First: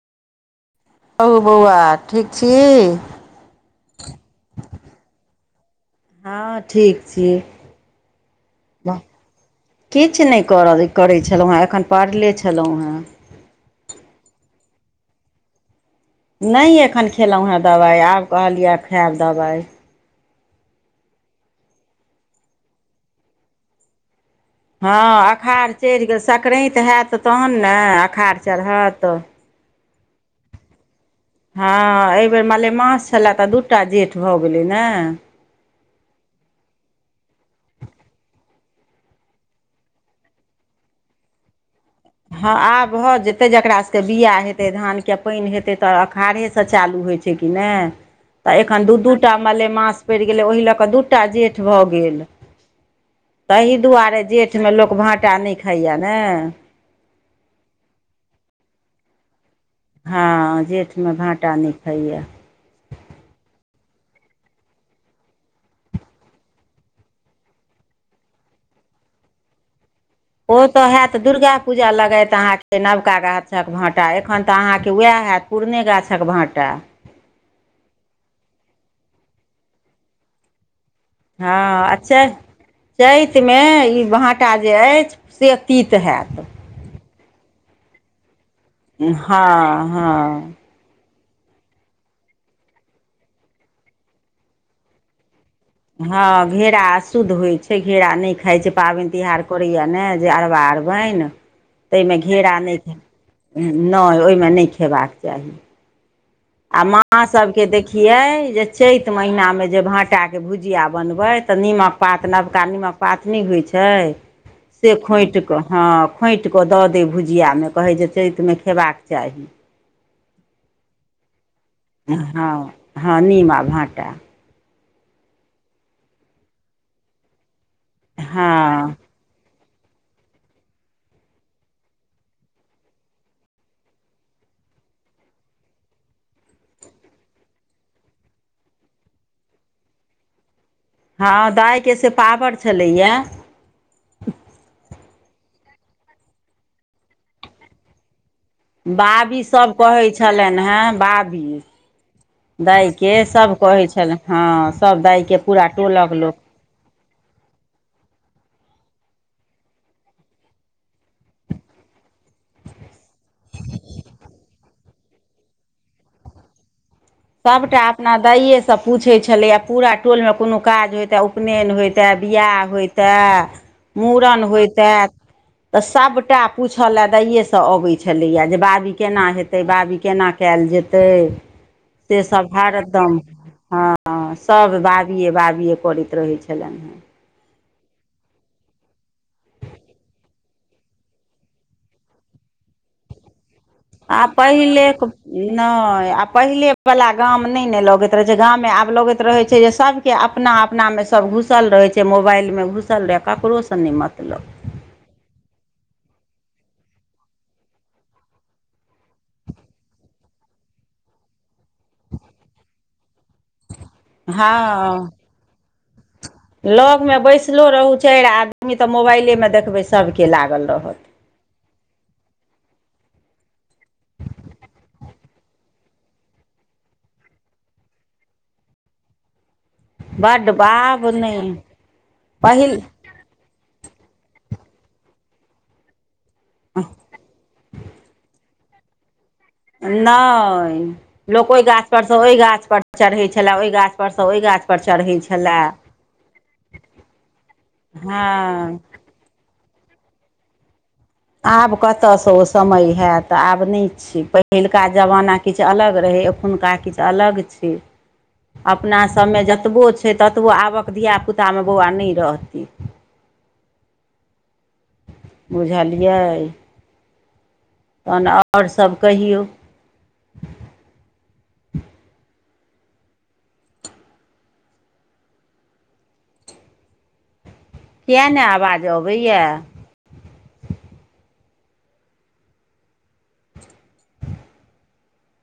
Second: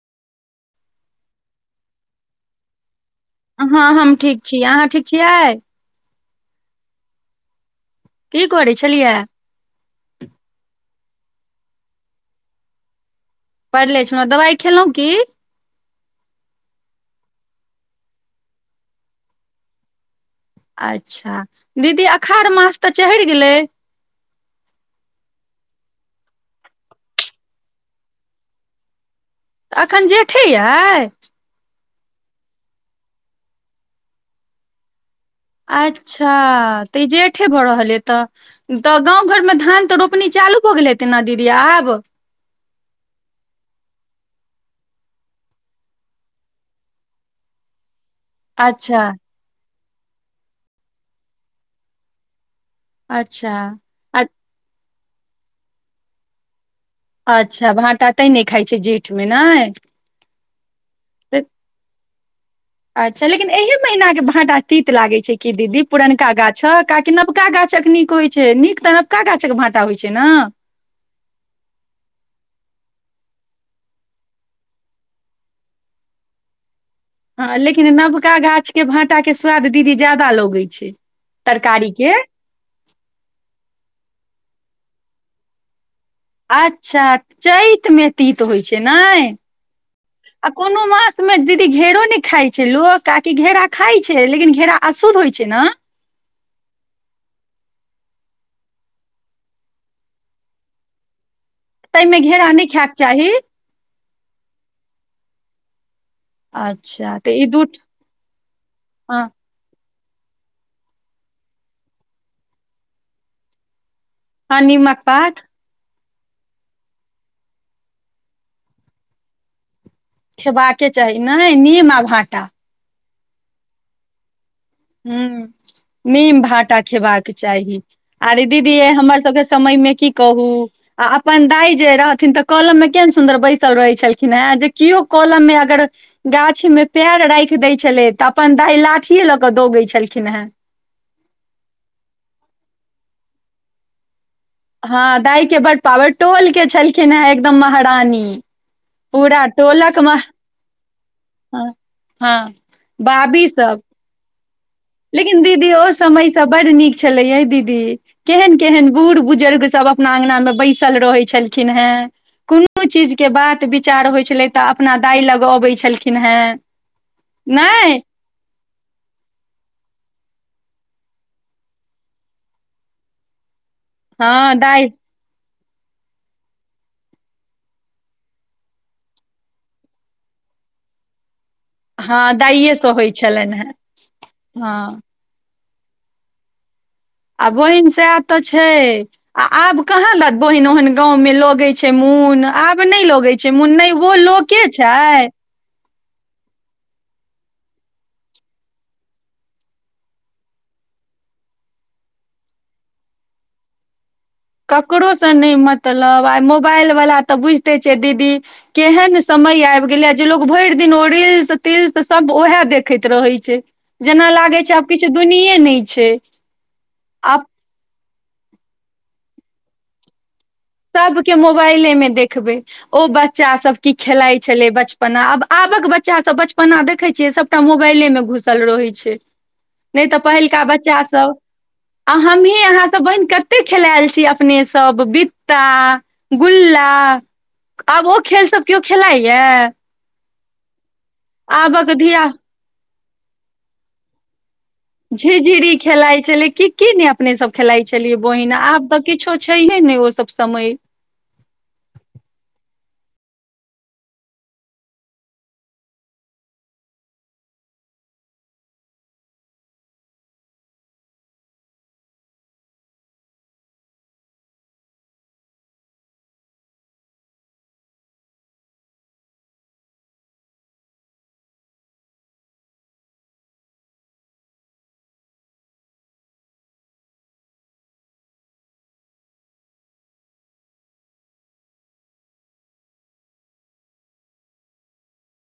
हहु बौआ ठीक छी हँ हम ठीक छी अहाँ ठीक यै हँ ठीक छी की करै छलियै किछु नहि कर करैत छलहुँ हेँ एखन पढ़ले छलहुँ हेँ पढ़ि लै छलहुँ दबाइ खेलहुँ की नहि एखन खेलहुँ हेँ दबाइ आब कहलिय खायब दबाइ अच्छा दीदी अखाढ़ मास तऽ चहैर गेलै हँ अख़ार चैध गेल सकरान्त हयत तहन ने अखार चढ़त तऽ एखन जेठे अए हँ एहिबेर मलेमास छलए तऽ दूटा जेठ भऽ गेलै ने अच्छा तऽ ई जेठे भऽ रहल य तऽ तऽ गाँंव घर मे धान तऽ रोपनी चालू हो गेलै तेना दीदी आब हँ आब भऽ जेतै जकरा सबके बिआ हेतै धानके पैन हेतै तऽ अख़ारे सँ चालू होइ छै कि नैय तऽ एखन दू अच्छा दू टा मलेमास पड़ि गेलै ओहि लऽ कऽ दू टा जेठ भऽ गेल अच्छा तही दुआरे अ- जेठमे लोक भाँटा नहि खाइए ने अच्छा भाटा तै नहि खाइ छै जेठमे नहि हँ जेठमे भाँटा नै ख़ाइए अच्छा लेकिन एहि महीनाके भाटा तीत लागैत छै कि दीदी पुरनका गाछ ह काहाकि नबका गाछ तक नीक होइ छै नीक त नबकाछक भाटा होइ छै ने ओ तऽ होयैत दुर्गा पूजा लगत अहाँके नवका गा गाछक भाँटा एखन तऽ अहाँके उएह हयैत पुरने गाछक भाँटा हँ लेकिन नवका गाछके भाटाके स्वाद दीदी ज्यादा लगै छै हँ तरकारी के अच्छा चैतमे ई वहाँ एकटा जे अछि से तित हैत अच्छा चैत मे तीत होइ छै ने हँ हँ आ कोनो मास मे दीदी घेरो ने खाइ छै लोक काकि घेरा खाइ छै लेकिन घेरा अशुद्ध होइ छै ने हँ घेरा अशुद्ध होइत छै घेरा नहि खाइत छै पाबनि तिहार करैए ने जे अरबा अरुयैन ताहिमे तहिमे घेरा खायके नहि चाही नहि ओहिमे नहि खेबाक चाही आ अच्छा माँ तऽ ई दू सभके देखियै जे चैत हँ महिनामे जे भाँट काके भुजिया बनबै तऽ निमक पात नबका निमक पात नहि होइ छै हँ नीमक पात सेखोट के हँ खोँटि कऽ दऽ दै भुजियामे कहै जे चैतमे खयबाक चाही खेबाके चाही नहि नीम आ भाटा हँ हँ नीम आ भाँटा ह नीम भाटा खेबाक चाही आर ई हँ दीदी ये हमर सबके समय मे की कहू आ अपन दाई जे रहथिन तऽ कलम मे केहेन सुन्दर बैसल रहैत छलखिन हैं जे केओ कलम मे अगर गाछी मे पैर राइख दै छलै तऽ अपन दाइ लाठिये ल क क दौगै छलखिन हैं आ हँ दाइ के बड्ड पावर टोल के छलखिन है एकदम महारानी बॉबी पूरा सभ टोलक कहै मह छलनि हैं बाबी हँ दैके सब कहै छलनि हँ सभ दाइके लेकिन पूरा दीदी ओ टोलक लोक समयसँ बड नीक छलैय दीदी केहन केहन बूढ़ बढ़ बुजुर्ग सब अपना अंगना मे बैसल रहै छलखिन हेँ कोनो चीजके बात विचार होइत छलै तऽ अपना दाइ लग अबैत छलखिन हैं सबटा अपना दाइए स स पूछैत छलैए पूरा टोलमे कोनो काज होइतै उपनयन होइतै बियाह होइतै मूड़न हँ होइतै दाइ त सबटा पूछले दाइये से अबै छलैया जे बाबी केना हेते बाबी केना कयल जेतै से हँ सब दाइए सँ होइ हरदम छलनि हेँ हँ हँ सब बाबिये बाबिये करैत रहै छलनि हैं आ बहिन सएह तऽ छै आ आब कहाँ लत बहिन ओहन गाँंव मे लगै छै मुन आब नहि लगै छै मुन नै ओ आ लोके पहिले छै नहि आ पहिलेवला गाम नहि ने लगैत रहै छै गाममे आब लगैत रहै छै जे सभके अपना अपनामे सब सब घुसल रहै छै मोबाइलमे घुसल रहै ककरोसँ नहि मतलब ककरोसँ नहि मतलब आइ मोबाइल वला तऽ बुझिते छियै दीदी केहन सम मय आबि गेलैया जे लोग भरि दिन ओ रिल्स तिल्स सब उहे देखैत रहे छै जेना लागै छै आब हँ किछु दुनिए नहि छै लग मे आब बैसलो रहु चाइर आदमी तऽ मोबाइले मे देखबै सबके लागल रहत सबके मोबाइले मे देखबै ओ बच्चा सब की खेलाइत छलै बचपना आब आबक बच्चा सब बचपना देखै छै सबटा मोबाइले मे घुसल रहैत छै नहि तऽ बड्ड पहिलका बाप बच्चास सभ नहि आ हमहीँ पहिल अहाँसभ बहिन कते खेलायल छी अपने सब बित्ता गुल्ला आब ओ खेल सब केओ खेलाइ नहि लोक ओहि गाछ आबक पर सँ धिया ओहि गाछ पर चढ़ै छले ओहि गाछ पर स ओहि गाछ पर चढ़ै छलए झिझरी खेलाइत छलै की की नहि अपने सब खेलाइत छलियै बहिना हँ आब तऽ किछो छै छैहे नहि ओ सब समय आब कतयसँ ओ समय हैत आब नहि छै पहिलुका जमाना किछु अलग रहै एखुनका किछु अलग छै अपना सभमे जतबो छै ततबो आबक धियापुतामे बौआ नहि रहतै [inaudible] बुझलियै तहन और सभ कहियौ किया नहि आवाज अबैया